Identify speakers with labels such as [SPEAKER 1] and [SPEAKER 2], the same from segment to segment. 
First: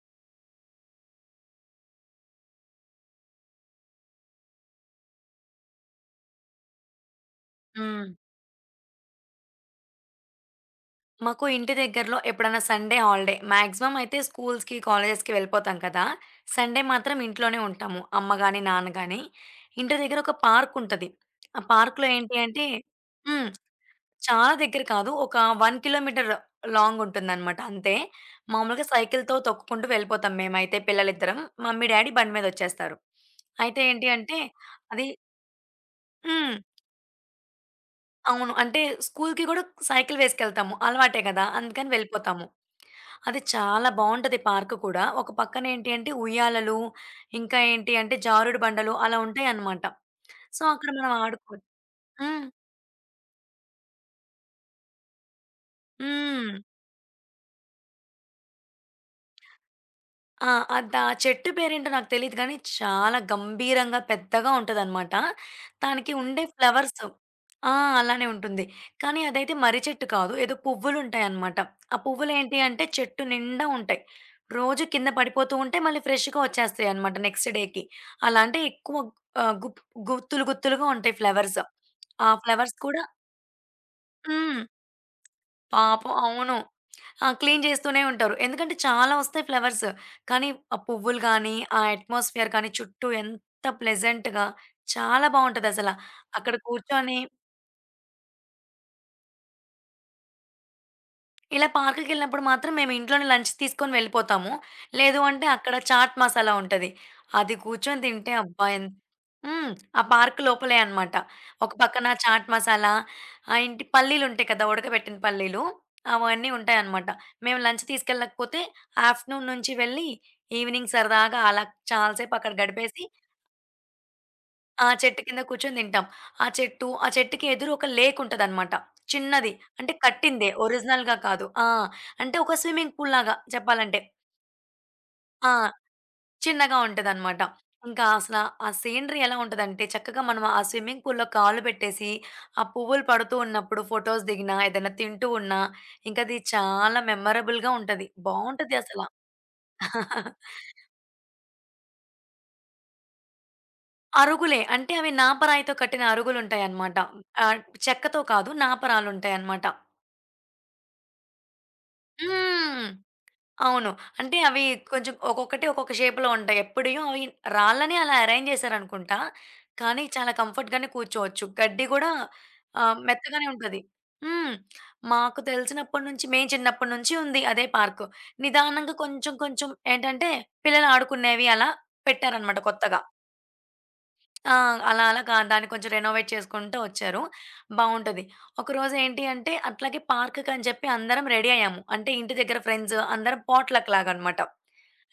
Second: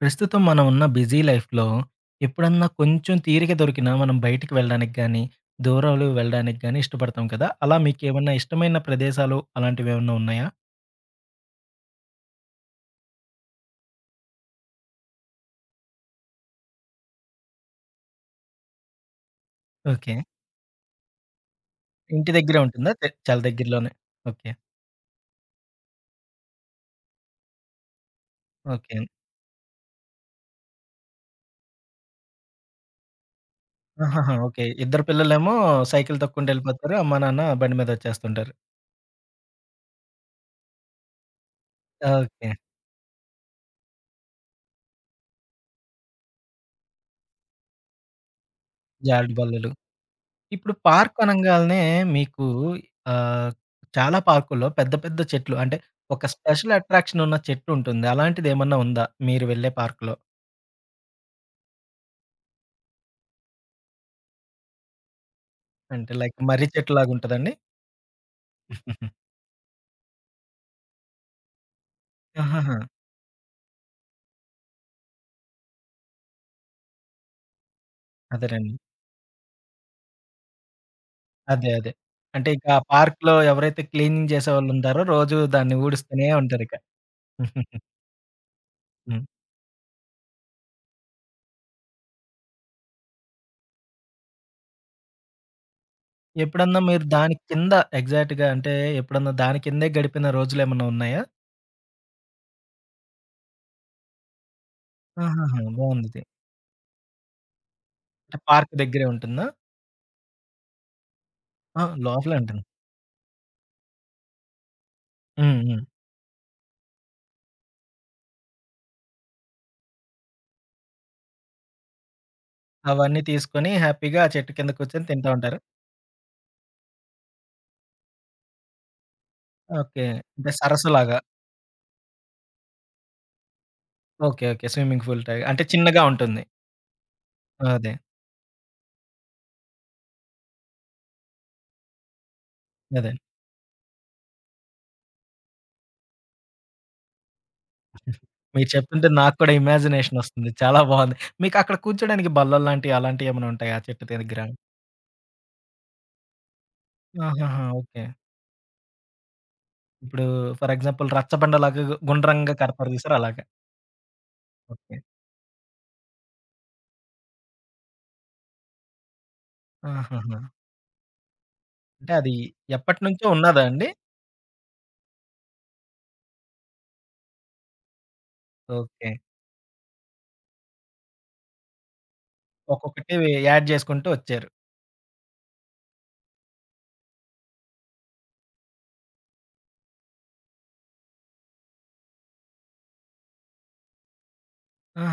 [SPEAKER 1] ప్రస్తుతం మనం ఉన్న బిజీ లైఫ్‌లో ఎప్పుడన్నా కొంచెం తీరిక దొరికినా మనం బయటికి వెళ్ళడానికి గానీ, దూరాలు వెళ్ళడానికి గానీ ఇష్టపడతాం కదా! అలా
[SPEAKER 2] హ్మ్.
[SPEAKER 1] మీకేమన్నా ఇష్టమైన ప్రదేశాలు అలాంటివేమన్నా ఉన్నాయా?
[SPEAKER 2] మాకు ఇంటి దగ్గరలో ఎప్పుడన్నా సండే హాలిడే మాక్సిమం అయితే స్కూల్స్‌కి, కాలేజెస్‌కి వెళ్ళిపోతాం కదా! సండే మాత్రం ఇంట్లోనే ఉంటాము. అమ్మ గాని, నాన్న గాని. ఇంటి
[SPEAKER 1] ఓకే.
[SPEAKER 2] దగ్గర ఒక పార్క్ ఉంటది. ఆ పార్క్‌లో
[SPEAKER 1] ఇంటి
[SPEAKER 2] ఏంటి
[SPEAKER 1] దగ్గరే
[SPEAKER 2] అంటే
[SPEAKER 1] ఉంటుందా? చాలా
[SPEAKER 2] హ్మ్.
[SPEAKER 1] దగ్గరలోనే. ఓకే.
[SPEAKER 2] చాలా దగ్గర కాదు. ఒక 1 కిలోమీటర్ లాంగ్ ఉంటుందనమాట అంతే. మామూలుగా
[SPEAKER 1] ఓకే.
[SPEAKER 2] సైకిల్‌తో తొక్కుకుంటూ వెళ్ళిపోతాం మేమైతే పిల్లలిద్దరం. మమ్మీ, డ్యాడీ బండి మీదొచ్చేస్తారు. అయితే ఏంటి
[SPEAKER 1] ఆహాహా!
[SPEAKER 2] అంటే
[SPEAKER 1] ఓకే. ఇద్దరు
[SPEAKER 2] అది
[SPEAKER 1] పిల్లలేమో సైకిల్ తొక్కుంటూ
[SPEAKER 2] హ్మ్.
[SPEAKER 1] ఎళ్ళిపోతారు. అమ్మా, నాన్న బండి మీద వచ్చేస్తుంటారు.
[SPEAKER 2] అవును. అంటే స్కూలుకి గూడా సైకిల్ వేసుకెళ్తాము. అలవాటే గదా! అందుకని వెళ్ళిపోతాము.
[SPEAKER 1] ఓకే.
[SPEAKER 2] అది చాలా బావుంటది పార్క్ కూడా. ఒక పక్కన ఏంటి అంటే ఉయ్యాలలు, ఇంకా ఏంటి అంటే జారుడు బండలు అలా
[SPEAKER 1] జారుడు బల్లలు.
[SPEAKER 2] ఉంటాయన్నమాట. సో,
[SPEAKER 1] ఇప్పుడు
[SPEAKER 2] అక్కడ మనం
[SPEAKER 1] పార్క్
[SPEAKER 2] ఆడుకో
[SPEAKER 1] అనంగాల్నే మీకు
[SPEAKER 2] హ్మ్.
[SPEAKER 1] ఆహ్, చాలా పార్కుల్లో పెద్ద పెద్ద చెట్లు అంటే, ఒక
[SPEAKER 2] హ్మ్.
[SPEAKER 1] స్పెషల్ అట్రాక్షన్ ఉన్న చెట్టు ఉంటుంది. అలాంటిదేమన్నా ఉందా? మీరు వెళ్ళే పార్క్‌లో?
[SPEAKER 2] ఆ! ఆ చెట్టు పేరేంటో నాకు తెలీదు గానీ, చాలా గంభీరంగా పెద్దగా ఉంటదనమాట.
[SPEAKER 1] అంటే
[SPEAKER 2] దానికి
[SPEAKER 1] లైక్
[SPEAKER 2] ఉండే
[SPEAKER 1] మర్రి
[SPEAKER 2] ఫ్లవర్స్.
[SPEAKER 1] చెట్టులాగా ఉంటదండి?
[SPEAKER 2] ఆ! అలానే ఉంటుంది. కానీ అదైతే మర్రి చెట్టు కాదు. ఏదో పువ్వులుంటాయనమాట. ఆ పువ్వులేంటి
[SPEAKER 1] ఆహాహా!
[SPEAKER 2] అంటే చెట్టు నిండా ఉంటాయి. రోజు కింద పడిపోతూ ఉంటాయి. మళ్ళీ ఫ్రెష్‌గా వచ్చేస్తాయనమాట నెక్స్ట్ డేకి. అలా అంటే
[SPEAKER 1] అదేనండి.
[SPEAKER 2] ఎక్కువ ఆహ్, గుప్ గుత్తులు గుత్తులుగా ఉంటాయి ఫ్లవర్స్.
[SPEAKER 1] అదే. అదే.
[SPEAKER 2] ఆ
[SPEAKER 1] అంటే ఇక
[SPEAKER 2] ఫ్లవర్స్
[SPEAKER 1] ఆ
[SPEAKER 2] కూడా
[SPEAKER 1] పార్క్‌లో ఎవరైతే క్లీనింగ్
[SPEAKER 2] హ్మ్.
[SPEAKER 1] చేసేవాళ్ళుంటారో రోజు దాన్ని
[SPEAKER 2] పాపం
[SPEAKER 1] ఊడుస్తూనే
[SPEAKER 2] అవును.
[SPEAKER 1] ఉంటారిక.
[SPEAKER 2] ఆ! క్లీన్ చేస్తూనే ఉంటారు. ఎందుకంటే చాలా
[SPEAKER 1] హ్మ్.
[SPEAKER 2] వస్తాయి ఫ్లవర్స్. కానీ ఆ పువ్వులు గానీ, ఆ అట్మాస్ఫియర్ కానీ చుట్టూ ఎంత ప్లెజెంట్‌గా, చాలా బావుంటదసల. అక్కడ
[SPEAKER 1] ఎప్పుడన్నా మీరు
[SPEAKER 2] కూర్చొని
[SPEAKER 1] దాని కింద ఎగ్జాక్ట్‌గా అంటే ఎప్పుడన్నా దాని కిందే గడిపిన రోజులేమన్నా ఉన్నాయా?
[SPEAKER 2] ఇలా పార్కుకెళ్ళినప్పుడు మాత్రం మేము ఇంట్లోనే లంచ్ తీసుకొని వెళ్ళిపోతాము. లేదు అంటే
[SPEAKER 1] ఆహాహా!
[SPEAKER 2] అక్కడ చాట్
[SPEAKER 1] బావుందిది.
[SPEAKER 2] మసాలా ఉంటది. అది కూర్చొని తింటే
[SPEAKER 1] అంటే
[SPEAKER 2] అబ్బా!
[SPEAKER 1] పార్క్
[SPEAKER 2] ఎన్
[SPEAKER 1] దగ్గరే ఉంటుందా?
[SPEAKER 2] హ్మ్. ఆ పార్క్ లోపలే అన్నమాట. ఒక
[SPEAKER 1] ఆ!
[SPEAKER 2] పక్కన
[SPEAKER 1] లోపలే
[SPEAKER 2] చాట్
[SPEAKER 1] ఉంటుంది.
[SPEAKER 2] మసాలా, ఏంటి పల్లీలుంటాయి కదా! ఉడకబెట్టిన
[SPEAKER 1] హ్మ్.
[SPEAKER 2] పల్లీలు.
[SPEAKER 1] హ్మ్.
[SPEAKER 2] అవన్నీ ఉంటాయన్నమాట. మేము లంచ్ తీసుకెళ్ళకపోతే ఆఫ్టర్‌నూన్ నుంచి వెళ్ళి ఈవినింగ్ సరదాగా అలా చాలా సేపు అక్కడ గడిపేసి,
[SPEAKER 1] అవన్నీ తీసుకొని హ్యాపీగా ఆ చెట్టు కింద
[SPEAKER 2] ఆ!
[SPEAKER 1] కూర్చొని
[SPEAKER 2] చెట్టు
[SPEAKER 1] తింటా
[SPEAKER 2] కింద
[SPEAKER 1] ఉంటారు.
[SPEAKER 2] కూర్చొని తింటాం. ఆ చెట్టు, ఆ చెట్టుకి ఎదురు ఒక లేక్ ఉంటదనమాట. చిన్నది. అంటే
[SPEAKER 1] ఓకే. అంటే
[SPEAKER 2] కట్టిందే ఒరిజినల్‌గా
[SPEAKER 1] సరస్సులాగా.
[SPEAKER 2] కాదు. ఆ! అంటే ఒక స్విమ్మింగ్ పూల్‌లాగా చెప్పాలంటే.
[SPEAKER 1] ఓకే. ఓకే. స్విమ్మింగ్ పూల్ టై
[SPEAKER 2] ఆ!
[SPEAKER 1] అంటే చిన్నగా ఉంటుంది.
[SPEAKER 2] చిన్నగా ఉంటదనమాట.
[SPEAKER 1] అదే.
[SPEAKER 2] ఇంకా అసల ఆ సీనరీ ఎలా ఉంటదంటే, చక్కగా మనం ఆ స్విమ్మింగ్ పూల్‌లో కాళ్ళు పెట్టేసి, ఆ పువ్వులు
[SPEAKER 1] అదే.
[SPEAKER 2] పడుతూ ఉన్నప్పుడు ఫోటోస్ దిగినా, ఏదైనా తింటూ ఉన్నా, ఇంకది చాలా మెమరబుల్‌గా ఉంటది.
[SPEAKER 1] మీరు
[SPEAKER 2] బావుంటది అసల.
[SPEAKER 1] చెప్తుంటే నాకు కూడా ఇమాజినేషన్ వస్తుంది. చాలా బావుంది. మీకు అక్కడ కూర్చోడానికి బల్లల్లాంటివి అలాంటివి ఏమైనా ఉంటాయా ఆ చెట్టు దగ్గర?
[SPEAKER 2] అరుగులే. అంటే అవి నాపరాయితో కట్టిన అరుగులుంటాయన్నమాట. ఆహ్,
[SPEAKER 1] ఆహాహా! ఓకే.
[SPEAKER 2] చెక్కతో కాదు నాపరాలుంటాయన్నమాట.
[SPEAKER 1] ఇప్పుడు ఫర్ ఎగ్జాంపుల్ రచ్చబండలాగా గుండ్రంగా
[SPEAKER 2] హ్మ్.
[SPEAKER 1] కడతారు చూసారా అలాగా.
[SPEAKER 2] అవును. అంటే అవి
[SPEAKER 1] ఓకే.
[SPEAKER 2] కొంచెం ఒక్కొక్కటి ఒక్కొక్క షేప్‌లో ఉంటాయి. ఎప్పుడియో అవి రాళ్ళనే అలా అరేంజ్ చేశారనుకుంటా. కానీ చాలా
[SPEAKER 1] ఆహాహా!
[SPEAKER 2] కంఫర్ట్‌గానే కూర్చోవచ్చు. గడ్డి గూడా
[SPEAKER 1] అంటే అది ఎప్పటినుంచో
[SPEAKER 2] మెత్తగానే
[SPEAKER 1] ఉన్నదా
[SPEAKER 2] ఉంటది.
[SPEAKER 1] అండి?
[SPEAKER 2] హ్మ్. మాకు తెలిసినప్పటి నుంచి, మేము చిన్నప్పటి నుంచి ఉంది అదే పార్కు. నిదానంగా
[SPEAKER 1] ఓకే.
[SPEAKER 2] కొంచెం కొంచెం ఏంటంటే పిల్లలు ఆడుకునేవి అలా పెట్టారన్నమాట కొత్తగా.
[SPEAKER 1] ఒక్కొక్కటి యాడ్ చేసుకుంటూ వచ్చారు.
[SPEAKER 2] ఆ! అలా అలా దాన్ని కొంచెం రెనోవేట్ చేసుకుంటూ వచ్చారు. బావుంటది. ఒకరోజు ఏంటి అంటే అట్లాగే పార్క్‌కని చెప్పి అందరం రెడీ అయ్యాము. అంటే ఇంటి దగ్గర ఫ్రెండ్స్ అందరం పాట్‌లక్ లాగనమాట.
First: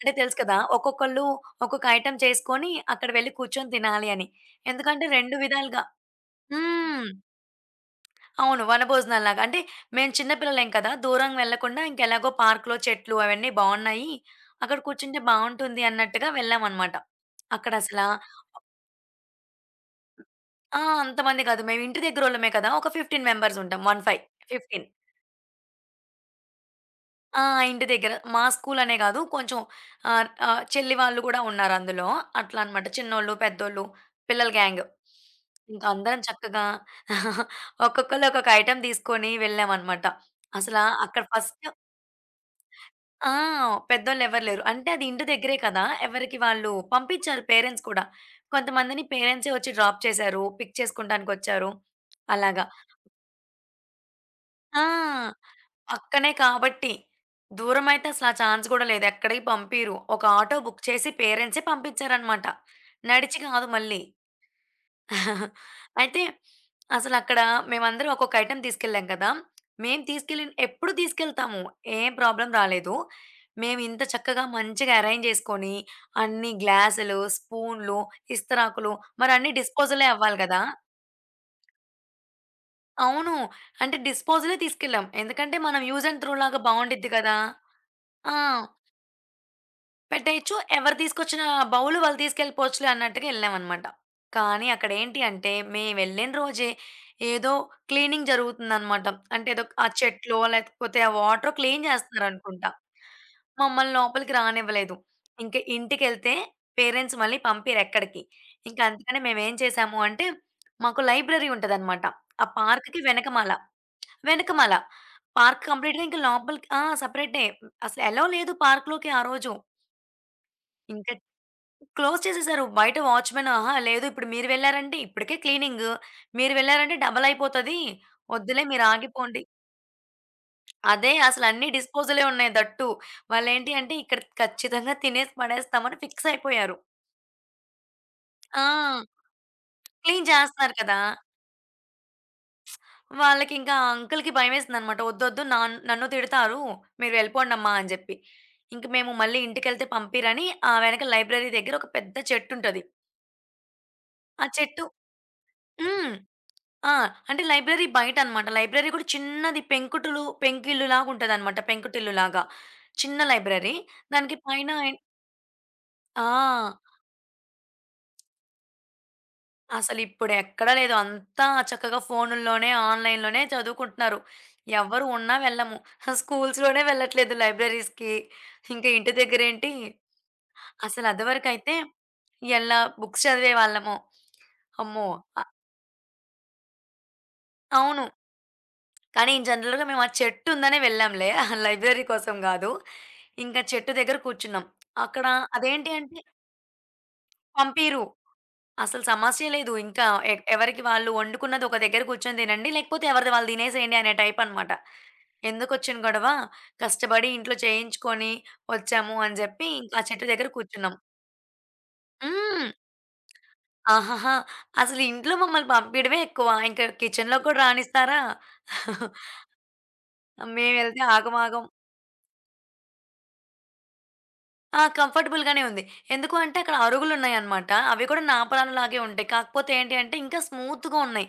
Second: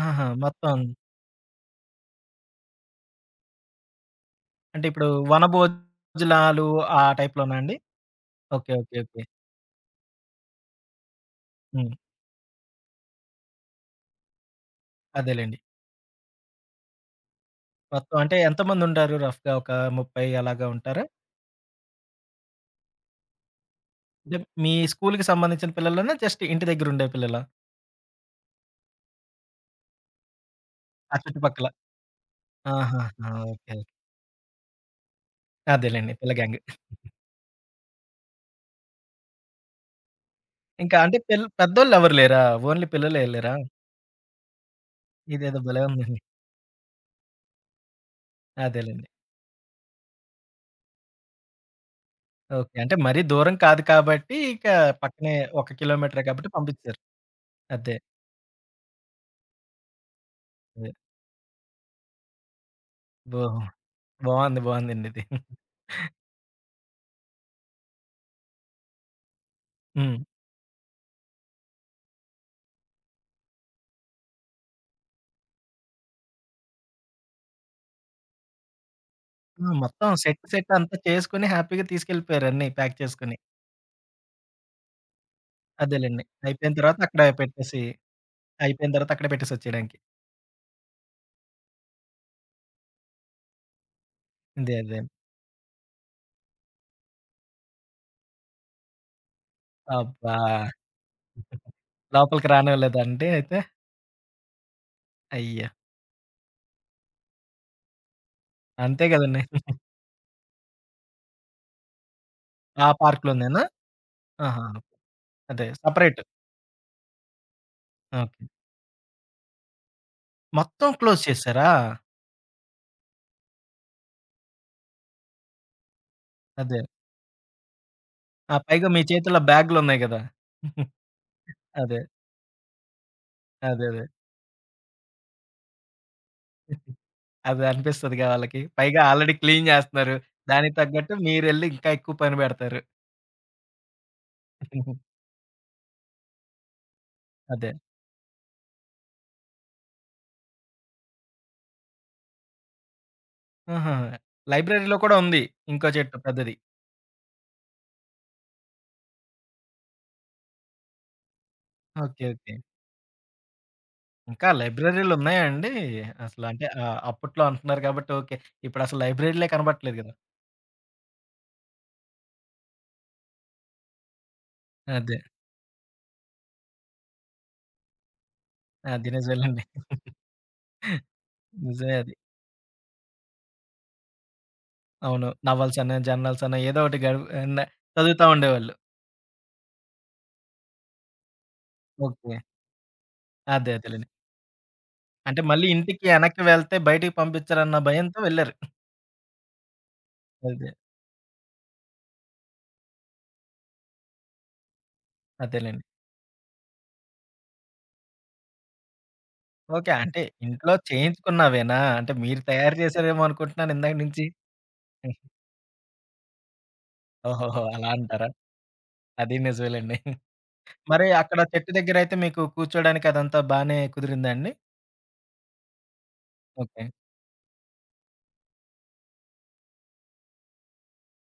[SPEAKER 2] అంటే తెలుసు కదా!
[SPEAKER 1] మొత్తం
[SPEAKER 2] ఒక్కొక్కళ్ళు ఒక్కొక్క ఐటెమ్ చేసుకొని అక్కడ వెళ్లి కూర్చొని తినాలి అని.
[SPEAKER 1] అంటే
[SPEAKER 2] ఎందుకంటే
[SPEAKER 1] ఇప్పుడు
[SPEAKER 2] 2 విధాలుగా
[SPEAKER 1] వనభోజనాలు ఆ
[SPEAKER 2] హ్మ్.
[SPEAKER 1] టైప్‌లోనా అండి?
[SPEAKER 2] అవును.
[SPEAKER 1] ఓకే. ఓకే. ఓకే.
[SPEAKER 2] వనభోజనాల్లాగా. అంటే మేము చిన్న పిల్లలేం కదా! దూరం వెళ్ళకుండా
[SPEAKER 1] హ్మ్.
[SPEAKER 2] ఇంకెలాగో పార్క్‌లో చెట్లు అవన్నీ బావున్నాయి. అక్కడ కూర్చుంటే
[SPEAKER 1] అదేలెండి.
[SPEAKER 2] బావుంటుంది అన్నట్టుగా వెళ్ళామనమాట. అక్కడ అసలా
[SPEAKER 1] మొత్తం అంటే ఎంతమందుంటారు రఫ్‌గా ఒక 30 అలాగా
[SPEAKER 2] ఆ!
[SPEAKER 1] ఉంటారా?
[SPEAKER 2] అంతమంది కాదు. మేము ఇంటి దగ్గరోళ్ళమే కదా! ఒక 15 మెంబర్స్ ఉంటాం. 15
[SPEAKER 1] అంటే మీ
[SPEAKER 2] 15
[SPEAKER 1] స్కూలుకి సంబంధించిన పిల్లలేనా? జస్ట్ ఇంటి దగ్గరుండే పిల్లలా?
[SPEAKER 2] ఆ! ఇంటి దగ్గర. మా స్కూలనే కాదు కొంచెం ఆహ్, ఆహ్, చెల్లి
[SPEAKER 1] ఆ
[SPEAKER 2] వాళ్ళు కూడా
[SPEAKER 1] చుట్టుపక్కల.
[SPEAKER 2] ఉన్నారందులో. అట్లా అన్నమాట.
[SPEAKER 1] ఆహాహా!
[SPEAKER 2] చిన్నోళ్ళు,
[SPEAKER 1] ఓకే.
[SPEAKER 2] పెద్దోళ్ళు, పిల్లల గ్యాంగ్. ఇంక
[SPEAKER 1] అదేలెండి.
[SPEAKER 2] అందరం
[SPEAKER 1] పిల్ల గ్యాంగ్.
[SPEAKER 2] చక్కగా ఒక్కొక్కళ్ళు ఒక్కొక్క ఐటెమ్ తీసుకొని వెళ్ళామన్నమాట. అసలా
[SPEAKER 1] ఇంకా అంటే
[SPEAKER 2] అక్కడ ఫస్ట్
[SPEAKER 1] పెద్దోళ్ళెవరు లేరా? ఓన్లీ పిల్లలే
[SPEAKER 2] ఆ!
[SPEAKER 1] ఎళ్లారా?
[SPEAKER 2] పెద్దోళ్ళెవరు లేరు. అంటే అది ఇంటి దగ్గరే
[SPEAKER 1] ఇదేదో భలే
[SPEAKER 2] కదా!
[SPEAKER 1] ఉందండి.
[SPEAKER 2] ఎవరికి వాళ్ళు పంపించారు పేరెంట్స్ కూడా. కొంతమందిని
[SPEAKER 1] అదేలెండి.
[SPEAKER 2] పేరెంట్సే వచ్చి డ్రాప్ చేశారు. పిక్ చేసుకుంటానికొచ్చారు. అలాగా.
[SPEAKER 1] ఓకే. అంటే మరీ దూరం కాదు కాబట్టి ఇక
[SPEAKER 2] ఆ!
[SPEAKER 1] పక్కనే 1 కిలోమీటరే
[SPEAKER 2] పక్కనే
[SPEAKER 1] కాబట్టి
[SPEAKER 2] కాబట్టి.
[SPEAKER 1] పంపించారు. అదే.
[SPEAKER 2] దూరమైతే అసల ఆ ఛాన్స్ గూడా లేదు. ఎక్కడికి పంపీరు. ఒక ఆటో బుక్
[SPEAKER 1] అదే.
[SPEAKER 2] చేసి పేరెంట్సే పంపించారనమాట. నడిచి
[SPEAKER 1] ఓహో!
[SPEAKER 2] కాదు మళ్ళీ.
[SPEAKER 1] బావుంది. బావుందండిది.
[SPEAKER 2] అయితే అసలక్కడ మేమందరం ఒక్కొక్క ఐటెమ్ తీసుకెళ్ళాం కదా! మేము
[SPEAKER 1] హ్మ్.
[SPEAKER 2] తీసుకెళ్ళిన ఎప్పుడు తీసుకెళ్తాము. ఏం ప్రాబ్లమ్ రాలేదు. మేమింత చక్కగా మంచిగా అరేంజ్ చేసుకొని, అన్ని గ్లాసులు, స్పూన్లు, ఇస్తరాకులు మరన్నీ
[SPEAKER 1] ఆ!
[SPEAKER 2] డిస్పోజలే
[SPEAKER 1] మొత్తం
[SPEAKER 2] అవ్వాలి
[SPEAKER 1] సెట్
[SPEAKER 2] గదా!
[SPEAKER 1] సెట్ అంతా చేసుకొని హ్యాపీగా తీసుకెళ్ళిపోయారు అన్నీ ప్యాక్
[SPEAKER 2] అవును.
[SPEAKER 1] చేసుకొని.
[SPEAKER 2] అంటే డిస్పోజలే తీసుకెళ్ళాం. ఎందుకంటే మనం యూజ్ అండ్
[SPEAKER 1] అదేలెండి.
[SPEAKER 2] త్రో లాగా
[SPEAKER 1] అయిపోయిన తర్వాత
[SPEAKER 2] బావుండిద్ది
[SPEAKER 1] అక్కడ
[SPEAKER 2] కదా!
[SPEAKER 1] పెట్టేసి
[SPEAKER 2] ఆ!
[SPEAKER 1] అయిపోయిన తర్వాత అక్కడే పెట్టేసొచ్చేయడానికి.
[SPEAKER 2] పెట్టేయొచ్చు. ఎవరు తీసుకొచ్చిన బౌలు వాళ్ళు తీసుకెళ్ళిపోవచ్చులే అన్నట్టుగా ఎళ్ళామనమాట. కానీ
[SPEAKER 1] అదే అదే.
[SPEAKER 2] అక్కడేంటి అంటే, మేమెళ్ళిన రోజే ఏదో క్లీనింగ్ జరుగుతుందనమాట. అంటే ఏదో ఆ
[SPEAKER 1] అబ్బా!
[SPEAKER 2] చెట్లో, లేకపోతే ఆ వాటరో క్లీన్
[SPEAKER 1] లోపలికి
[SPEAKER 2] చేస్తున్నారనుకుంటా.
[SPEAKER 1] రానివ్వలేదా అండి అయితే?
[SPEAKER 2] మమ్మల్ని లోపలికి రానివ్వలేదు. ఇంక
[SPEAKER 1] అయ్యో!
[SPEAKER 2] ఇంటికెళ్తే పేరెంట్స్ మళ్ళీ పంపియరెక్కడికి. ఇంక
[SPEAKER 1] అంతే
[SPEAKER 2] అందుకని
[SPEAKER 1] గదండీ.
[SPEAKER 2] మేమేం చేశాము అంటే, మాకు లైబ్రరీ ఉంటదనమాట. ఆ
[SPEAKER 1] ఆ
[SPEAKER 2] పార్క్‌కి వెనకమాల.
[SPEAKER 1] పార్క్‌లోనేనా? ఆహా!
[SPEAKER 2] వెనకమాల. పార్క్
[SPEAKER 1] అదే
[SPEAKER 2] కంప్లీట్‌గా ఇంక
[SPEAKER 1] సెపరేట్.
[SPEAKER 2] లోపలికి ఆ! సెపరేటే. అసలు ఎలో
[SPEAKER 1] ఓకే.
[SPEAKER 2] లేదు పార్క్‌లోకి ఆ రోజు.
[SPEAKER 1] మొత్తం
[SPEAKER 2] ఇంకా
[SPEAKER 1] క్లోజ్ చేసారా?
[SPEAKER 2] క్లోజ్ చేసేసారు. బయట వాచ్‌మెన్ "అహా! లేదు ఇప్పుడు మీరు వెళ్లారంటే ఇప్పటికే క్లీనింగు. మీరు
[SPEAKER 1] అదే.
[SPEAKER 2] వెళ్లారంటే డబల్ అయిపోతది.
[SPEAKER 1] ఆ!
[SPEAKER 2] వద్దులే మీరు
[SPEAKER 1] పైగా మీ చేతిలో
[SPEAKER 2] ఆగిపోండి."
[SPEAKER 1] బ్యాగులున్నాయి గదా!
[SPEAKER 2] అదే అసలు అన్ని
[SPEAKER 1] అదే.
[SPEAKER 2] డిస్పోజలే ఉన్నాయి దట్టు. వాళ్ళేంటి
[SPEAKER 1] అదే
[SPEAKER 2] అంటే
[SPEAKER 1] అదే.
[SPEAKER 2] ఇక్కడ ఖచ్చితంగా తినేసి పడేస్తామని ఫిక్స్ అయిపోయారు.
[SPEAKER 1] అదే అనిపిస్తదిగా వాళ్ళకి. పైగా
[SPEAKER 2] ఆ!
[SPEAKER 1] ఆల్రెడీ క్లీన్ జేస్తున్నారు.
[SPEAKER 2] క్లీన్
[SPEAKER 1] దానికి
[SPEAKER 2] చేస్తున్నారు కదా!
[SPEAKER 1] తగ్గట్టు మీరెళ్లి ఇంకా ఎక్కువ పని బెడతారు.
[SPEAKER 2] వాళ్ళకింకా ఆ అంకుల్‌కి భయమేసిందనమాట. "వద్దొద్దు నన్ను తిడతారు. మీరు
[SPEAKER 1] అదే.
[SPEAKER 2] వెళ్ళిపోండమ్మా" అని చెప్పి. ఇంక మేము మళ్ళీ ఇంటికెళ్తే పంపిరని ఆ వెనక లైబ్రరీ దగ్గర ఒక పెద్ద చెట్టుంటది.
[SPEAKER 1] ఆహా!
[SPEAKER 2] ఆ చెట్టు
[SPEAKER 1] లైబ్రరీలో కూడా ఉంది. ఇంకో
[SPEAKER 2] హ్మ్.
[SPEAKER 1] చెట్టు పెద్దది.
[SPEAKER 2] ఆ! అంటే లైబ్రరీ బయట అనమాట. లైబ్రరీ కూడా చిన్నది, పెంకిల్లులాగా ఉంటదనమాట.
[SPEAKER 1] ఓకే.
[SPEAKER 2] పెంకుటిల్లులాగా.
[SPEAKER 1] ఓకే.
[SPEAKER 2] చిన్న లైబ్రరీ. దానికి
[SPEAKER 1] ఇంకా
[SPEAKER 2] పైన
[SPEAKER 1] లైబ్రరీలున్నాయా అండి? అసలు అంటే
[SPEAKER 2] ఆ!
[SPEAKER 1] ఆహ్, అప్పట్లో అంటున్నారు కాబట్టి ఓకే. ఇప్పుడసలు లైబ్రరీలే కనపడట్లేదు కదా!
[SPEAKER 2] అసలిప్పుడెక్కడ లేదు. అంతా చక్కగా ఫోనుల్లోనే, ఆన్‌లైన్‌లోనే చదువుకుంటున్నారు. ఎవ్వరు
[SPEAKER 1] అదే.
[SPEAKER 2] ఉన్నా వెళ్ళము. స్కూల్స్‌లోనే వెళ్ళట్లేదు లైబ్రరీస్‌కి. ఇంకా
[SPEAKER 1] అది
[SPEAKER 2] ఇంటి
[SPEAKER 1] నిజమేలెండి.
[SPEAKER 2] దగ్గరేంటి, అసలు అదివరకైతే
[SPEAKER 1] నిజమే అది.
[SPEAKER 2] ఎలా బుక్స్ చదివేవాళ్ళము. అమ్మో!
[SPEAKER 1] అవును.
[SPEAKER 2] అ
[SPEAKER 1] నవల్సనో, జర్నల్సనో ఏదో ఒకటి గడువు న
[SPEAKER 2] అవును.
[SPEAKER 1] చదువుతా ఉండేవాళ్ళు.
[SPEAKER 2] కానీ జనరల్‌గా మేము ఆ చెట్టు ఉందనే వెళ్ళాంలే. Library
[SPEAKER 1] okay.
[SPEAKER 2] కోసం గాదు. ఇంకా
[SPEAKER 1] అదే.
[SPEAKER 2] చెట్టు
[SPEAKER 1] అదేలెండి.
[SPEAKER 2] దగ్గర కూర్చున్నాం. అక్కడ
[SPEAKER 1] అంటే మళ్ళీ
[SPEAKER 2] అదేంటి
[SPEAKER 1] ఇంటికి
[SPEAKER 2] అంటే
[SPEAKER 1] వెనక్కి వెళ్తే బయటికి పంపించరన్న
[SPEAKER 2] పంపీరు.
[SPEAKER 1] భయంతో వెళ్లారు.
[SPEAKER 2] అసలు సమస్య లేదు. ఇంకా
[SPEAKER 1] అదే.
[SPEAKER 2] ఎవరికి వాళ్ళు వండుకున్నది ఒక దగ్గర కూర్చొని తినండి. లేకపోతే ఎవరిది వాళ్ళు తినేసేయండి అనే టైప్ అనమాట.
[SPEAKER 1] అదేలెండి.
[SPEAKER 2] ఎందుకొచ్చిన గొడవ? కష్టపడి ఇంట్లో చేయించుకొని వచ్చాము అని జెప్పి
[SPEAKER 1] ఓకే.
[SPEAKER 2] ఇంకా ఆ
[SPEAKER 1] అంటే
[SPEAKER 2] చెట్టు దగ్గర
[SPEAKER 1] ఇంట్లో
[SPEAKER 2] కూర్చున్నాం.
[SPEAKER 1] చేయించుకున్నవేనా? అంటే మీరు
[SPEAKER 2] హ్మ్.
[SPEAKER 1] తయారు చేసారేమో అనుకుంటున్నాను ఇందాక నుంచి.
[SPEAKER 2] ఆహాహా! అసలు ఇంట్లో మమ్మల్ని పంపియడమే ఎక్కువ. ఇంకా కిచెన్‌లోకి కూడా
[SPEAKER 1] ఓహోహో! అలా
[SPEAKER 2] రానిస్తారా?
[SPEAKER 1] అంటారా?
[SPEAKER 2] మేమెళ్తే
[SPEAKER 1] అది నిజమేలెండి. మరి అక్కడ
[SPEAKER 2] ఆగమాగం.
[SPEAKER 1] చెట్టు దగ్గరయితే మీకు కూర్చోడానికి అదంతా బానే కుదిరిందా అండి?
[SPEAKER 2] ఆ! కంఫర్టబుల్‌గానే ఉంది. ఎందుకు అంటే అక్కడ
[SPEAKER 1] ఓకే.
[SPEAKER 2] అరుగులున్నాయనమాట. అవి కూడా నాపరాలలాగే ఉంటాయి. కాకపోతే ఏంటి అంటే ఇంకా స్మూత్‌గా ఉన్నాయి.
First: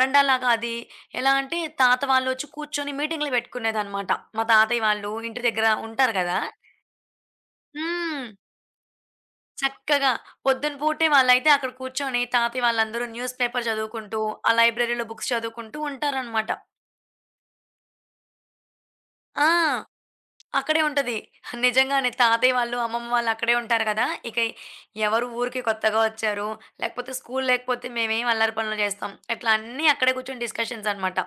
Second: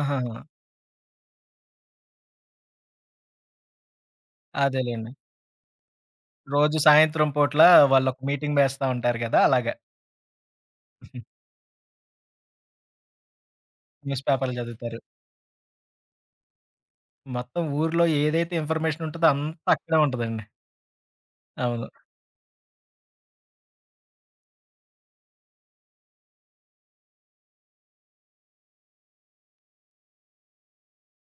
[SPEAKER 1] ఆహాహా!
[SPEAKER 2] అది ఎలా అంటే తాత వాళ్ళొచ్చి కూర్చొని మీటింగ్‌లు పెట్టుకునేదనమాట. మా తాతయ్య
[SPEAKER 1] అదేలెండి.
[SPEAKER 2] వాళ్ళు ఇంటి దగ్గర ఉంటారు కదా!
[SPEAKER 1] రోజు సాయంత్రం పూట్ల వాళ్ళొక
[SPEAKER 2] హ్మ్.
[SPEAKER 1] మీటింగ్ వేస్తా ఉంటారు గదా! అలాగా.
[SPEAKER 2] చక్కగా పొద్దున పూటే వాళ్ళైతే అక్కడ కూర్చొని తాతయ్య వాళ్ళందరూ న్యూస్ పేపర్ చదువుకుంటూ,
[SPEAKER 1] న్యూస్
[SPEAKER 2] ఆ
[SPEAKER 1] పేపర్‌లు చదువుతారు.
[SPEAKER 2] లైబ్రరీలో బుక్స్ చదువుకుంటూ ఉంటారనమాట.
[SPEAKER 1] మొత్తం ఊర్లో ఏదైతే ఇన్ఫర్మేషన్ ఉంటదో అంతా
[SPEAKER 2] ఆ!
[SPEAKER 1] అక్కడే ఉంటదండి.
[SPEAKER 2] అక్కడే ఉంటది.
[SPEAKER 1] అవును.
[SPEAKER 2] నిజంగానే తాతయ్య వాళ్ళు, అమ్మమ్మ వాళ్ళు అక్కడే ఉంటారు కదా! ఇక ఎవరు ఊరికి కొత్తగా వచ్చారు, లేకపోతే స్కూల్, లేకపోతే మేమేం అల్లరి పనులు చేస్తాం. ఇట్లా అన్నీ అక్కడే కూర్చొని డిస్కషన్స్ అనమాట.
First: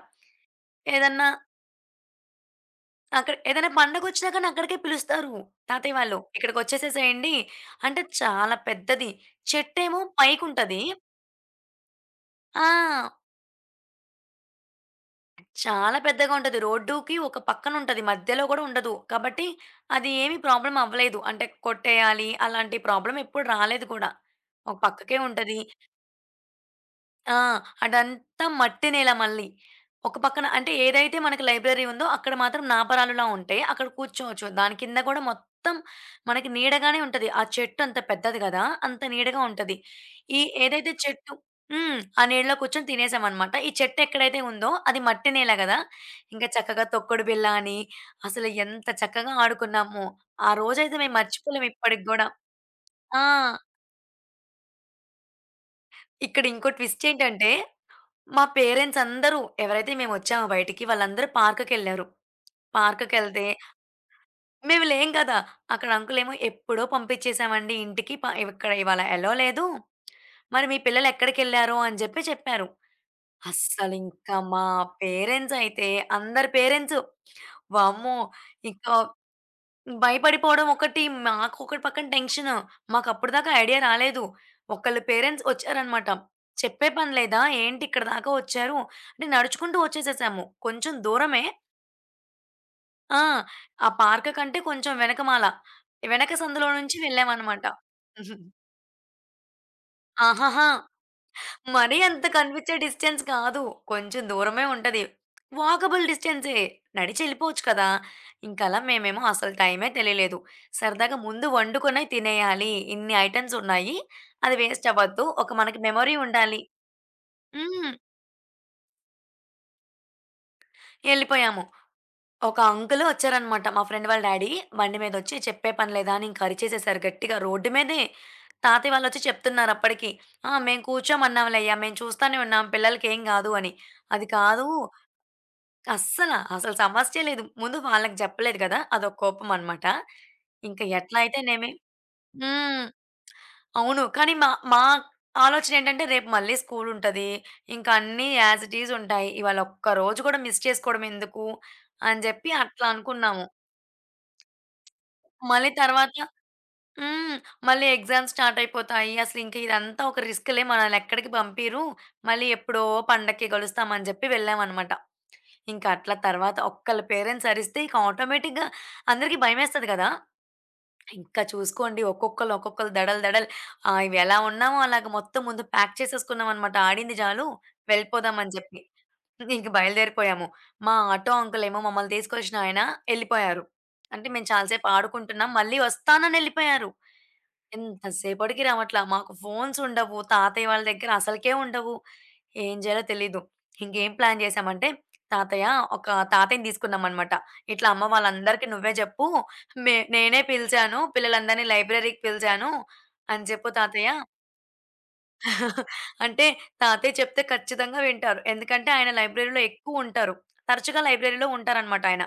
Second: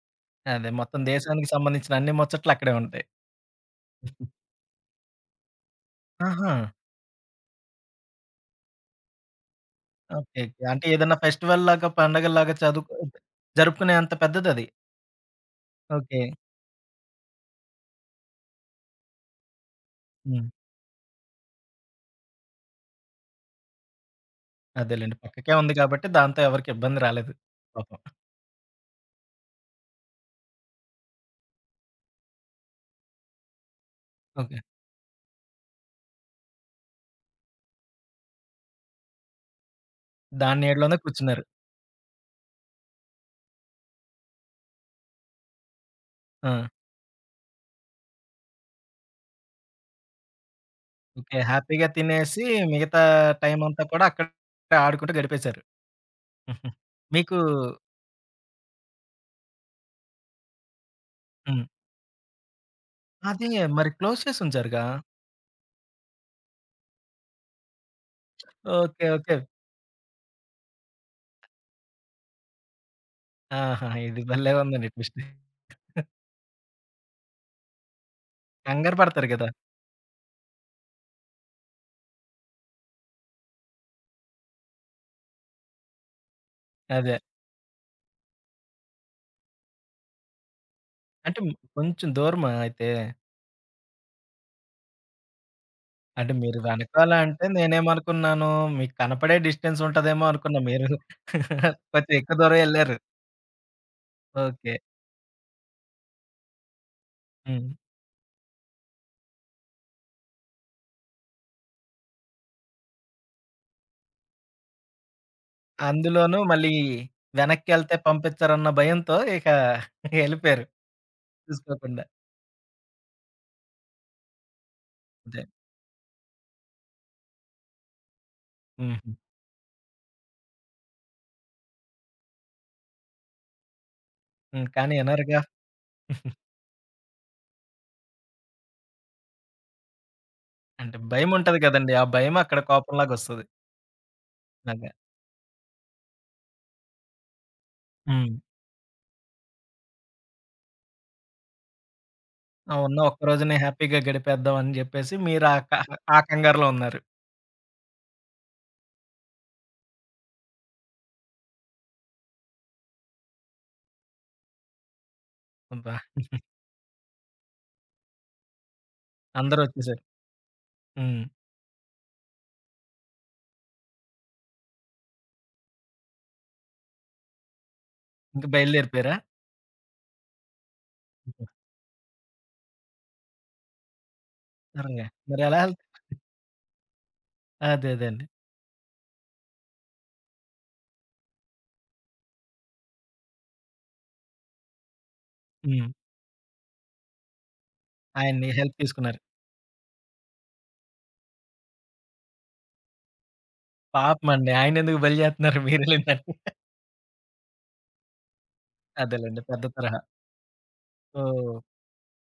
[SPEAKER 1] అదే మొత్తం
[SPEAKER 2] ఏదన్నా
[SPEAKER 1] దేశానికి సంబంధించిన అన్ని ముచ్చట్లు అక్కడే ఉంటాయి.
[SPEAKER 2] అక్కడ ఏదైనా పండగొచ్చినా కానీ అక్కడికే పిలుస్తారు తాతయ్య వాళ్ళు.
[SPEAKER 1] ఆహా!
[SPEAKER 2] "ఇక్కడికొచ్చేసేసేయండి". అంటే చాలా పెద్దది. చెట్టేమో
[SPEAKER 1] ఓకే. ఓకే.
[SPEAKER 2] పైకుంటది.
[SPEAKER 1] అంటే ఏదన్నా ఫెస్టివల్ లాగా, పండగల్లాగా
[SPEAKER 2] ఆ!
[SPEAKER 1] జరుపుకునే అంత పెద్దదది.
[SPEAKER 2] చాలా
[SPEAKER 1] ఓకే.
[SPEAKER 2] పెద్దగా ఉంటది. రోడ్డుకి ఒక పక్కనుంటది. మధ్యలో గూడా ఉండదు. కాబట్టి అది ఏమి
[SPEAKER 1] హ్మ్.
[SPEAKER 2] ప్రాబ్లమ్ అవ్వలేదు. అంటే కొట్టేయాలి అలాంటి ప్రాబ్లమ్ ఎప్పుడు రాలేదు కూడా. ఒక
[SPEAKER 1] అదేలెండి.
[SPEAKER 2] పక్కకే
[SPEAKER 1] పక్కకే
[SPEAKER 2] ఉంటది.
[SPEAKER 1] ఉంది కాబట్టి దాంతో ఎవరికీ ఇబ్బంది రాలేదు.
[SPEAKER 2] ఆ!
[SPEAKER 1] పాపం.
[SPEAKER 2] అదంతా మట్టి నేల మళ్ళీ. ఒక పక్కన అంటే ఏదైతే మనకి లైబ్రరీ ఉందో అక్కడ మాత్రం నాపరాలులా ఉంటాయి. అక్కడ కూర్చోవచ్చు.
[SPEAKER 1] ఓకే.
[SPEAKER 2] దాని కింద గూడా మొత్తం మనకి నీడగానే ఉంటది. ఆ చెట్టు అంత పెద్దది గదా! అంత నీడగా ఉంటది. ఈ
[SPEAKER 1] దాని
[SPEAKER 2] ఏదైతే
[SPEAKER 1] నీడలోనే
[SPEAKER 2] చెట్టు
[SPEAKER 1] కూర్చున్నారు.
[SPEAKER 2] హ్మ్. ఆ నీడలో కూర్చొని తినేసామనమాట. ఈ చెట్టు ఎక్కడైతే ఉందో అది మట్టి నేల గదా! ఇంకా
[SPEAKER 1] ఆ!
[SPEAKER 2] చక్కగా తొక్కుడు బిళ్ళ అని అసలు ఎంత చక్కగా ఆడుకున్నామో. ఆ రోజైతే మేము
[SPEAKER 1] ఓకే.
[SPEAKER 2] మర్చిపోలేం
[SPEAKER 1] హ్యాపీగా
[SPEAKER 2] ఇప్పటికి గూడా.
[SPEAKER 1] తినేసి మిగతా
[SPEAKER 2] ఆ!
[SPEAKER 1] టైమంతా కూడా అక్కడే ఆడుకుంటూ గడిపేశారు.
[SPEAKER 2] ఇక్కడ
[SPEAKER 1] హుహు.
[SPEAKER 2] ఇంకో ట్విస్ట్
[SPEAKER 1] మీకు
[SPEAKER 2] ఏంటంటే మా పేరెంట్స్ అందరూ, ఎవరైతే మేమొచ్చామో బయటికి, వాళ్ళందరూ
[SPEAKER 1] హ్మ్.
[SPEAKER 2] పార్క్‌కెళ్లారు. పార్క్‌కెళ్తే
[SPEAKER 1] అదే మరి క్లోజ్ చేసుంచారుగా!
[SPEAKER 2] మేము లేం కదా! అక్కడ అంకులేమో, "ఎప్పుడో పంపించేసామండి ఇంటికి. ఇక్కడ ఇవాళ
[SPEAKER 1] ఓకే.
[SPEAKER 2] ఎలో
[SPEAKER 1] ఓకే.
[SPEAKER 2] లేదు. మరి మీ పిల్లలు ఎక్కడికెళ్లారు" అని జెప్పి చెప్పారు.
[SPEAKER 1] ఆహా! ఇది
[SPEAKER 2] అస్సలింక
[SPEAKER 1] భలే
[SPEAKER 2] మా
[SPEAKER 1] ఉందండి ట్విస్ట్.
[SPEAKER 2] పేరెంట్స్ అయితే అందరి పేరెంట్సు వామ్మో! ఇంకా
[SPEAKER 1] కంగారు పడతారు గదా!
[SPEAKER 2] భయపడిపోవడం ఒకటి, మాకు ఒకటి పక్కన టెన్షను. మాకప్పటిదాకా ఐడియా రాలేదు. ఒకళ్ళ పేరెంట్స్ ఒచ్చారనమాట. చెప్పే పని
[SPEAKER 1] అదే.
[SPEAKER 2] లేదా? ఏంటి ఇక్కడి దాకా ఒచ్చారు? అంటే నడుచుకుంటూ ఒచ్చేసేసాము. కొంచెం
[SPEAKER 1] అంటే
[SPEAKER 2] దూరమే.
[SPEAKER 1] కొంచెం దూరమా అయితే?
[SPEAKER 2] ఆ! ఆ పార్క్ కంటే కొంచెం వెనకమాల.
[SPEAKER 1] అంటే
[SPEAKER 2] వెనక
[SPEAKER 1] మీరు
[SPEAKER 2] సందులో నుంచి
[SPEAKER 1] వెనకాల అంటే
[SPEAKER 2] వెళ్ళామనమాట.
[SPEAKER 1] నేనేమనుకున్నాను మీకు కనపడే డిస్టెన్స్ ఉంటదేమో అనుకున్నా.
[SPEAKER 2] ఆహాహా!
[SPEAKER 1] మీరు
[SPEAKER 2] మరీ
[SPEAKER 1] కొంచెం
[SPEAKER 2] అంత
[SPEAKER 1] ఎక్కువ దూరం
[SPEAKER 2] కనిపించే
[SPEAKER 1] ఎళ్లారు.
[SPEAKER 2] డిస్టెన్స్ కాదు. కొంచెం దూరమే
[SPEAKER 1] ఓకే.
[SPEAKER 2] ఉంటది. వాకబుల్ డిస్టెన్సే. నడిచెళ్ళిపోవచ్చు
[SPEAKER 1] హ్మ్.
[SPEAKER 2] కదా! ఇంకలా మేమేమో అసలు టైమే తెలియలేదు. సరదాగా ముందు వండుకునే తినేయాలి. ఇన్ని ఐటెమ్స్ ఉన్నాయి. అది వేస్ట్ అవ్వద్దు. ఒక మనకి మెమరీ
[SPEAKER 1] అందులోనూ
[SPEAKER 2] ఉండాలి.
[SPEAKER 1] మళ్ళీ
[SPEAKER 2] హ్మ్.
[SPEAKER 1] వెనక్కెళ్తే పంపిచ్చరన్న భయంతో ఇక ఎళ్ళిపోయారు
[SPEAKER 2] ఎళ్ళిపోయాము.
[SPEAKER 1] చూసుకోకుండా.
[SPEAKER 2] ఒక అంకుల్ వచ్చారనమాట. మా ఫ్రెండ్ వాళ్ళ డ్యాడీ బండి మీదొచ్చి
[SPEAKER 1] అదే.
[SPEAKER 2] చెప్పే పని లేదా అని ఇంక అరిచేసేసారు గట్టిగా రోడ్డు మీదే. తాతయ్య
[SPEAKER 1] హుహు.
[SPEAKER 2] వాళ్ళొచ్చి చెప్తున్నారు అప్పటికి. "ఆ! మేము కూర్చోమన్నాంలే అయ్యా! మేము చూస్తానే ఉన్నాం. పిల్లలకేం కాదు" అని. అది కాదు
[SPEAKER 1] హ్మ్. కానీ అనరుగా.
[SPEAKER 2] అస్సల. అసలు సమస్యే లేదు. ముందు వాళ్ళకి జెప్పలేదు గదా! అదొక కోపమనమాట. ఇంక
[SPEAKER 1] అంటే
[SPEAKER 2] ఎట్లా అయితే
[SPEAKER 1] భయముంటది
[SPEAKER 2] నేమి,
[SPEAKER 1] కదండీ! ఆ భయం అక్కడ
[SPEAKER 2] హ్మ్.
[SPEAKER 1] కోపంలాగొస్తది.
[SPEAKER 2] అవును. కానీ మా మా
[SPEAKER 1] అదే.
[SPEAKER 2] ఆలోచనేంటంటే రేపు మళ్ళీ స్కూలుంటది. ఇంక అన్నీ
[SPEAKER 1] హ్మ్.
[SPEAKER 2] యాజ్ ఇట్ ఈజ్ ఉంటాయి. ఇవాళ ఒక్క రోజు గూడా మిస్ చేసుకోవడమెందుకు అని జెప్పి
[SPEAKER 1] ఆ
[SPEAKER 2] అట్లా
[SPEAKER 1] ఉన్న ఒక్క
[SPEAKER 2] అనుకున్నాము.
[SPEAKER 1] రోజునే హ్యాపీగా గడిపేద్దాం అని జెప్పేసి మీరు
[SPEAKER 2] మళ్ళీ తర్వాత
[SPEAKER 1] ఆ కంగారులో ఉన్నారు.
[SPEAKER 2] హ్మ్. మళ్ళీ ఎగ్జామ్స్ స్టార్ట్ అయిపోతాయి. అసలింక ఇదంతా ఒక రిస్క్‌లే మనల్నెక్కడికి పంపీరు. మళ్ళీ ఎప్పుడో పండక్కి గలుస్తామని జెప్పి వెళ్ళామనమాట. ఇంకా
[SPEAKER 1] అబ్బా!
[SPEAKER 2] అట్లా తర్వాత ఒక్కళ్ళ పేరెంట్స్ అరిస్తే ఇక ఆటోమేటిక్‌గా అందరికీ భయమేస్తది
[SPEAKER 1] అందరొచ్చేసారు.
[SPEAKER 2] కదా!
[SPEAKER 1] హ్మ్.
[SPEAKER 2] ఇంకా చూసుకోండి ఒక్కొక్కళ్ళు, ఒక్కొక్కళ్ళు దడలు, దడలు. ఇవి ఎలా ఉన్నామో అలాగ మొత్తం ముందు ప్యాక్ చేసేసుకున్నామనమాట. ఆడింది చాలు
[SPEAKER 1] ఇంక
[SPEAKER 2] వెళ్ళిపోదామని చెప్పి.
[SPEAKER 1] బయలుదేరిపోయారా?
[SPEAKER 2] ఇంక బయలుదేరిపోయాము. మా ఆటో అంకుల్ ఏమో మమ్మల్ని తీసుకొచ్చిన ఆయన ఎళ్ళిపోయారు. అంటే మేము చాలా సేపు
[SPEAKER 1] సరేలే.
[SPEAKER 2] ఆడుకుంటున్నాం.
[SPEAKER 1] మరెలా
[SPEAKER 2] మళ్ళీ
[SPEAKER 1] హెల్ప్
[SPEAKER 2] వస్తానని ఎళ్ళిపోయారు.
[SPEAKER 1] అదే
[SPEAKER 2] ఎంత
[SPEAKER 1] అదేండి.
[SPEAKER 2] సేపటికి రావట్లా. మాకు ఫోన్స్ ఉండవు. తాతయ్య వాళ్ళ దగ్గర అసలకే ఉండవు. ఏం చేయాలో తెలీదు. ఇంకేం ప్లాన్ చేశామంటే, తాతయ్య
[SPEAKER 1] హ్మ్.
[SPEAKER 2] ఒక తాతయ్యని తీసుకున్నామనమాట. ఇట్లా అమ్మ
[SPEAKER 1] ఆయన్ని
[SPEAKER 2] వాళ్ళందరికీ
[SPEAKER 1] హెల్ప్
[SPEAKER 2] నువ్వే
[SPEAKER 1] తీసుకున్నారు.
[SPEAKER 2] చెప్పు. నేనే పిలిచాను. పిల్లలందరిని లైబ్రరీకి పిలిచాను అని చెప్పు తాతయ్య.
[SPEAKER 1] పాపమండి ఆయనెందుకు బలి జేత్తన్నారు మీరెళ్ళిన
[SPEAKER 2] అంటే తాతయ్య చెప్తే ఖచ్చితంగా వింటారు. ఎందుకంటే ఆయన
[SPEAKER 1] అదేలెండి.
[SPEAKER 2] లైబ్రరీలో
[SPEAKER 1] పెద్ద తరహా.
[SPEAKER 2] ఎక్కువ ఉంటారు. తరచుగా లైబ్రరీలో
[SPEAKER 1] సో
[SPEAKER 2] ఉంటారనమాట ఆయన.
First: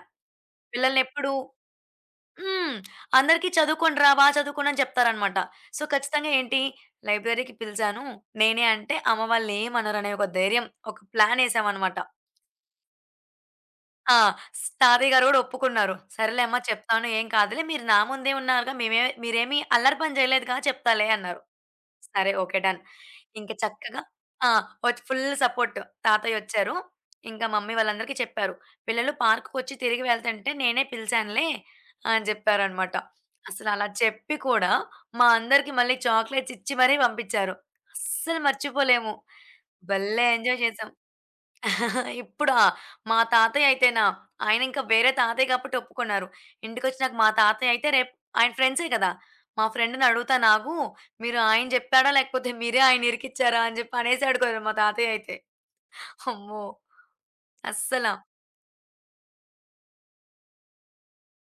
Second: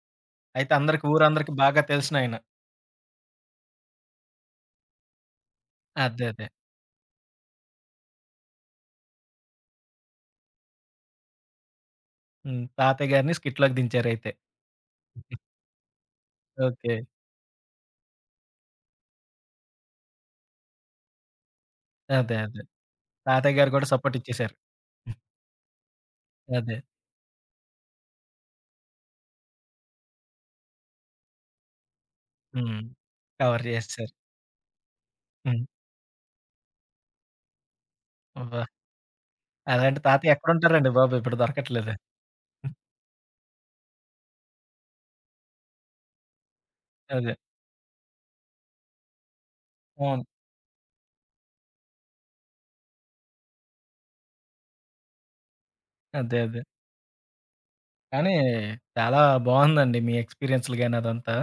[SPEAKER 1] అయితే
[SPEAKER 2] పిల్లల్ని
[SPEAKER 1] అందరికి
[SPEAKER 2] ఎప్పుడు
[SPEAKER 1] ఊరందరికి బాగా తెలిసినాయన.
[SPEAKER 2] హ్మ్. అందరికీ చదువుకోండిరా! బా చదువుకోండి అని చెప్తారనమాట. సో,
[SPEAKER 1] అదే.
[SPEAKER 2] ఖచ్చితంగా
[SPEAKER 1] అదే.
[SPEAKER 2] ఏంటి లైబ్రరీకి పిలిచాను. నేనే అంటే అమ్మ వాళ్ళేమనరనే ఒక ధైర్యం, ఒక ప్లానేసామనమాట.
[SPEAKER 1] హ్మ్. తాతయ్య గారిని స్కిట్‌లోకి
[SPEAKER 2] ఆ!
[SPEAKER 1] దించారయితే.
[SPEAKER 2] తాతయ్య గారు గూడా ఒప్పుకున్నారు. "సరేలే అమ్మ
[SPEAKER 1] ఓకే.
[SPEAKER 2] చెప్తాను ఏం కాదులే. మీరు నా ముందే ఉన్నారుగా. మేమే మీరేమి అల్లరి పని జేయలేదుగా చెప్తాలే" అన్నారు. సరే.
[SPEAKER 1] అదే.
[SPEAKER 2] ఓకే.
[SPEAKER 1] అదే.
[SPEAKER 2] డన్. ఇంక
[SPEAKER 1] తాతయ్య గారు కూడా
[SPEAKER 2] చక్కగా
[SPEAKER 1] సపోర్ట్
[SPEAKER 2] ఆ!
[SPEAKER 1] ఇచ్చేసారు.
[SPEAKER 2] Full support. తాతయ్యొచ్చారు.
[SPEAKER 1] అదే.
[SPEAKER 2] ఇంకా మమ్మీ వాళ్ళందరికీ చెప్పారు. "పిల్లలు పార్క్‌కొచ్చి తిరిగి వెళ్తుంటే నేనే పిలిచానులే" అని
[SPEAKER 1] హ్మ్.
[SPEAKER 2] జెప్పారనమాట.
[SPEAKER 1] కవర్
[SPEAKER 2] అసలలా
[SPEAKER 1] చేసేసారు.
[SPEAKER 2] చెప్పి కూడా మా
[SPEAKER 1] హ్మ్.
[SPEAKER 2] అందరికి మళ్ళీ చాక్లెట్స్ ఇచ్చి మరీ పంపిచ్చారు. అస్సలు
[SPEAKER 1] అబ్బా!
[SPEAKER 2] మర్చిపోలేము.
[SPEAKER 1] అలాంటి
[SPEAKER 2] భలే
[SPEAKER 1] తాతయ్య
[SPEAKER 2] ఎంజాయ్ చేసాం.
[SPEAKER 1] ఎక్కడుంటారండి బాబు ఇప్పుడు దొరకట్లేదు.
[SPEAKER 2] ఆ! ఇప్పుడా? మా తాతయ్య అయితేనా? ఆయన ఇంకా వేరే తాతయ్య కాబట్టి ఒప్పుకున్నారు. ఇంటికొచ్చినాక మా
[SPEAKER 1] అదే.
[SPEAKER 2] తాతయ్య అయితే రేపు ఆయన ఫ్రెండ్సే కదా! మా ఫ్రెండ్‌ని
[SPEAKER 1] అవును.
[SPEAKER 2] అడుగుతాను ఆగు. మీరు ఆయన చెప్పాడా? లేకపోతే మీరే ఆయన ఇరికిచ్చారా? అని చెప్పి అనేసాడు కదా! మా తాతయ్య అయితే.
[SPEAKER 1] అదే. అదే.
[SPEAKER 2] అమ్మో! అస్సల.
[SPEAKER 1] కానీ చాలా బావుందండి మీ ఎక్స్‌పీరియన్స్‌లు గాని అదంతా.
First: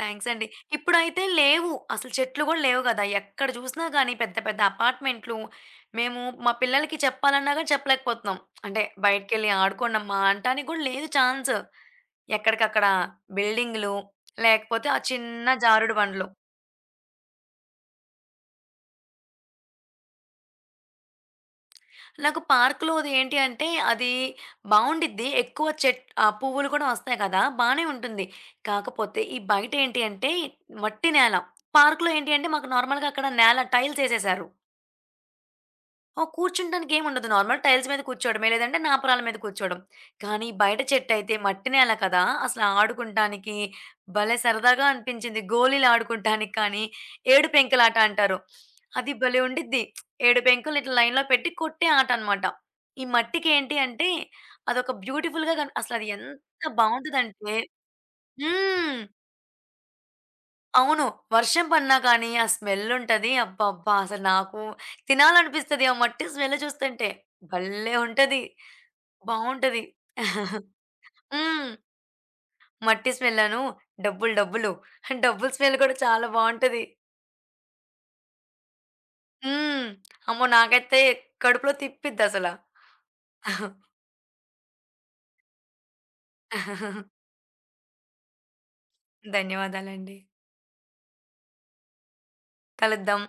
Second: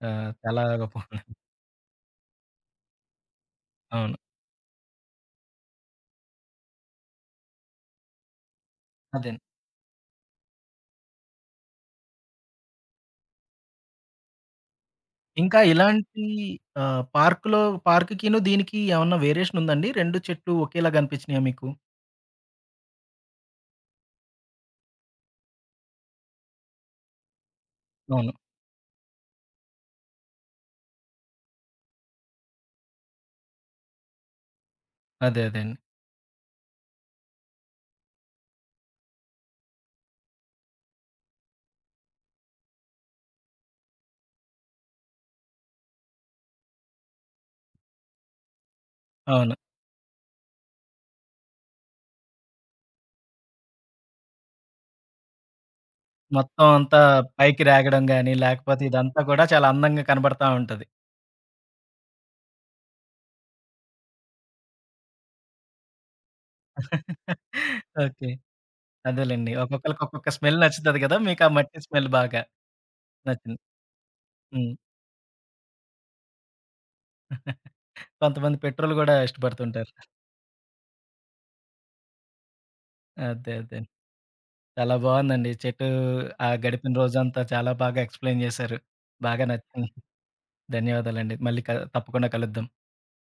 [SPEAKER 2] థాంక్స్
[SPEAKER 1] ఆహ్,
[SPEAKER 2] అండి.
[SPEAKER 1] చాలా
[SPEAKER 2] ఇప్పుడైతే
[SPEAKER 1] బావుంది.
[SPEAKER 2] లేవు. అసలు చెట్లు గూడా లేవు గదా! ఎక్కడ జూసినా గానీ
[SPEAKER 1] అవును.
[SPEAKER 2] పెద్ద పెద్ద అపార్ట్‌మెంట్లు. మేము మా పిల్లలకి చెప్పాలన్నా గాని చెప్పలేకపోతున్నాం. అంటే
[SPEAKER 1] అదేండి.
[SPEAKER 2] బయటికెళ్ళి ఆడుకోండమ్మా అంటానికి గూడా లేదు ఛాన్స్. ఎక్కడికక్కడ బిల్డింగులు, లేకపోతే ఆ చిన్న
[SPEAKER 1] ఇంకా
[SPEAKER 2] జారుడు
[SPEAKER 1] ఇలాంటి
[SPEAKER 2] బండలు.
[SPEAKER 1] ఆహ్, పార్క్‌లో పార్క్‌కిను దీనికి ఏమన్నా వేరియేషన్ ఉందండి? 2 చెట్లు ఒకేలాగా కనిపించినాయా మీకు?
[SPEAKER 2] నాకు పార్క్‌లోది ఏంటి అంటే అది బావుండిద్ది. ఎక్కువ పువ్వులు కూడా వస్తాయి కదా! బానే ఉంటుంది.
[SPEAKER 1] అవును.
[SPEAKER 2] కాకపోతే ఈ బయట ఏంటి అంటే మట్టి నేల. పార్క్‌లో ఏంటి అంటే మాకు నార్మల్‌గా అక్కడ నేల టైల్స్ ఏసేశారు.
[SPEAKER 1] అదే. అదే అండి.
[SPEAKER 2] ఆ! కూర్చుంటానికి ఏముండదు. నార్మల్ టైల్స్ మీద కూర్చోవడమే, లేదంటే నాపరాల మీద కూర్చోవడం. కానీ బయట చెట్టయితే మట్టి నేల కదా! అసలు ఆడుకుంటానికి భలే సరదాగా అనిపించింది. గోలీలు ఆడుకుంటానికి కానీ, ఏడు పెంకులాట అంటారు. అది భలే
[SPEAKER 1] అవును.
[SPEAKER 2] ఉండిద్ది. ఏడు పెంకులు ఇట్లా లైన్‌లో పెట్టి కొట్టే ఆట అనమాట. ఈ మట్టికేంటి అంటే అదొక బ్యూటిఫుల్‌గా కన్ అసలది ఎంత
[SPEAKER 1] మొత్తం అంతా
[SPEAKER 2] బావుంటదంటే
[SPEAKER 1] పైకి రాగడం గాని, లేకపోతే
[SPEAKER 2] హ్మ్.
[SPEAKER 1] ఇదంతా కూడా చాలా అందంగా కనబడతా ఉంటది.
[SPEAKER 2] అవును. వర్షం పడినా కానీ ఆ స్మెల్లుంటది. అబ్బబ్బా! అసలు నాకు తినాలనిపిస్తది ఆ మట్టి స్మెల్ చూస్తుంటే. భలే
[SPEAKER 1] ఓకే.
[SPEAKER 2] ఉంటది.
[SPEAKER 1] అదేలెండి.
[SPEAKER 2] బావుంటది.
[SPEAKER 1] ఒక్కొక్కళ్ళకి ఒక్కొక్క స్మెల్ నచ్చుతది కదా! మీకు ఆ
[SPEAKER 2] హ్మ్.
[SPEAKER 1] మట్టి స్మెల్ బాగా
[SPEAKER 2] మట్టి
[SPEAKER 1] నచ్చింది.
[SPEAKER 2] స్మెల్లను డబ్బులు, డబ్బులు.
[SPEAKER 1] హ్మ్.
[SPEAKER 2] డబ్బులు స్మెల్ కూడా చాలా బావుంటది.
[SPEAKER 1] కొంతమంది పెట్రోల్ గూడా
[SPEAKER 2] హ్మ్.
[SPEAKER 1] ఇష్టపడుతుంటారు.
[SPEAKER 2] అమ్మో! నాకైతే కడుపులో తిప్పిద్దసల.
[SPEAKER 1] అదే. అదే. చాలా బావుందండి. చెట్టు ఆ గడిపిన రోజంతా చాలా బాగా ఎక్స్‌ప్లెయిన్ జేశారు. బాగా నచ్చింది.
[SPEAKER 2] ధన్యవాదాలండి.
[SPEAKER 1] ధన్యవాదాలండి. మళ్ళీ తప్పకుండా కలుద్దాం.
[SPEAKER 2] కలుద్దాం.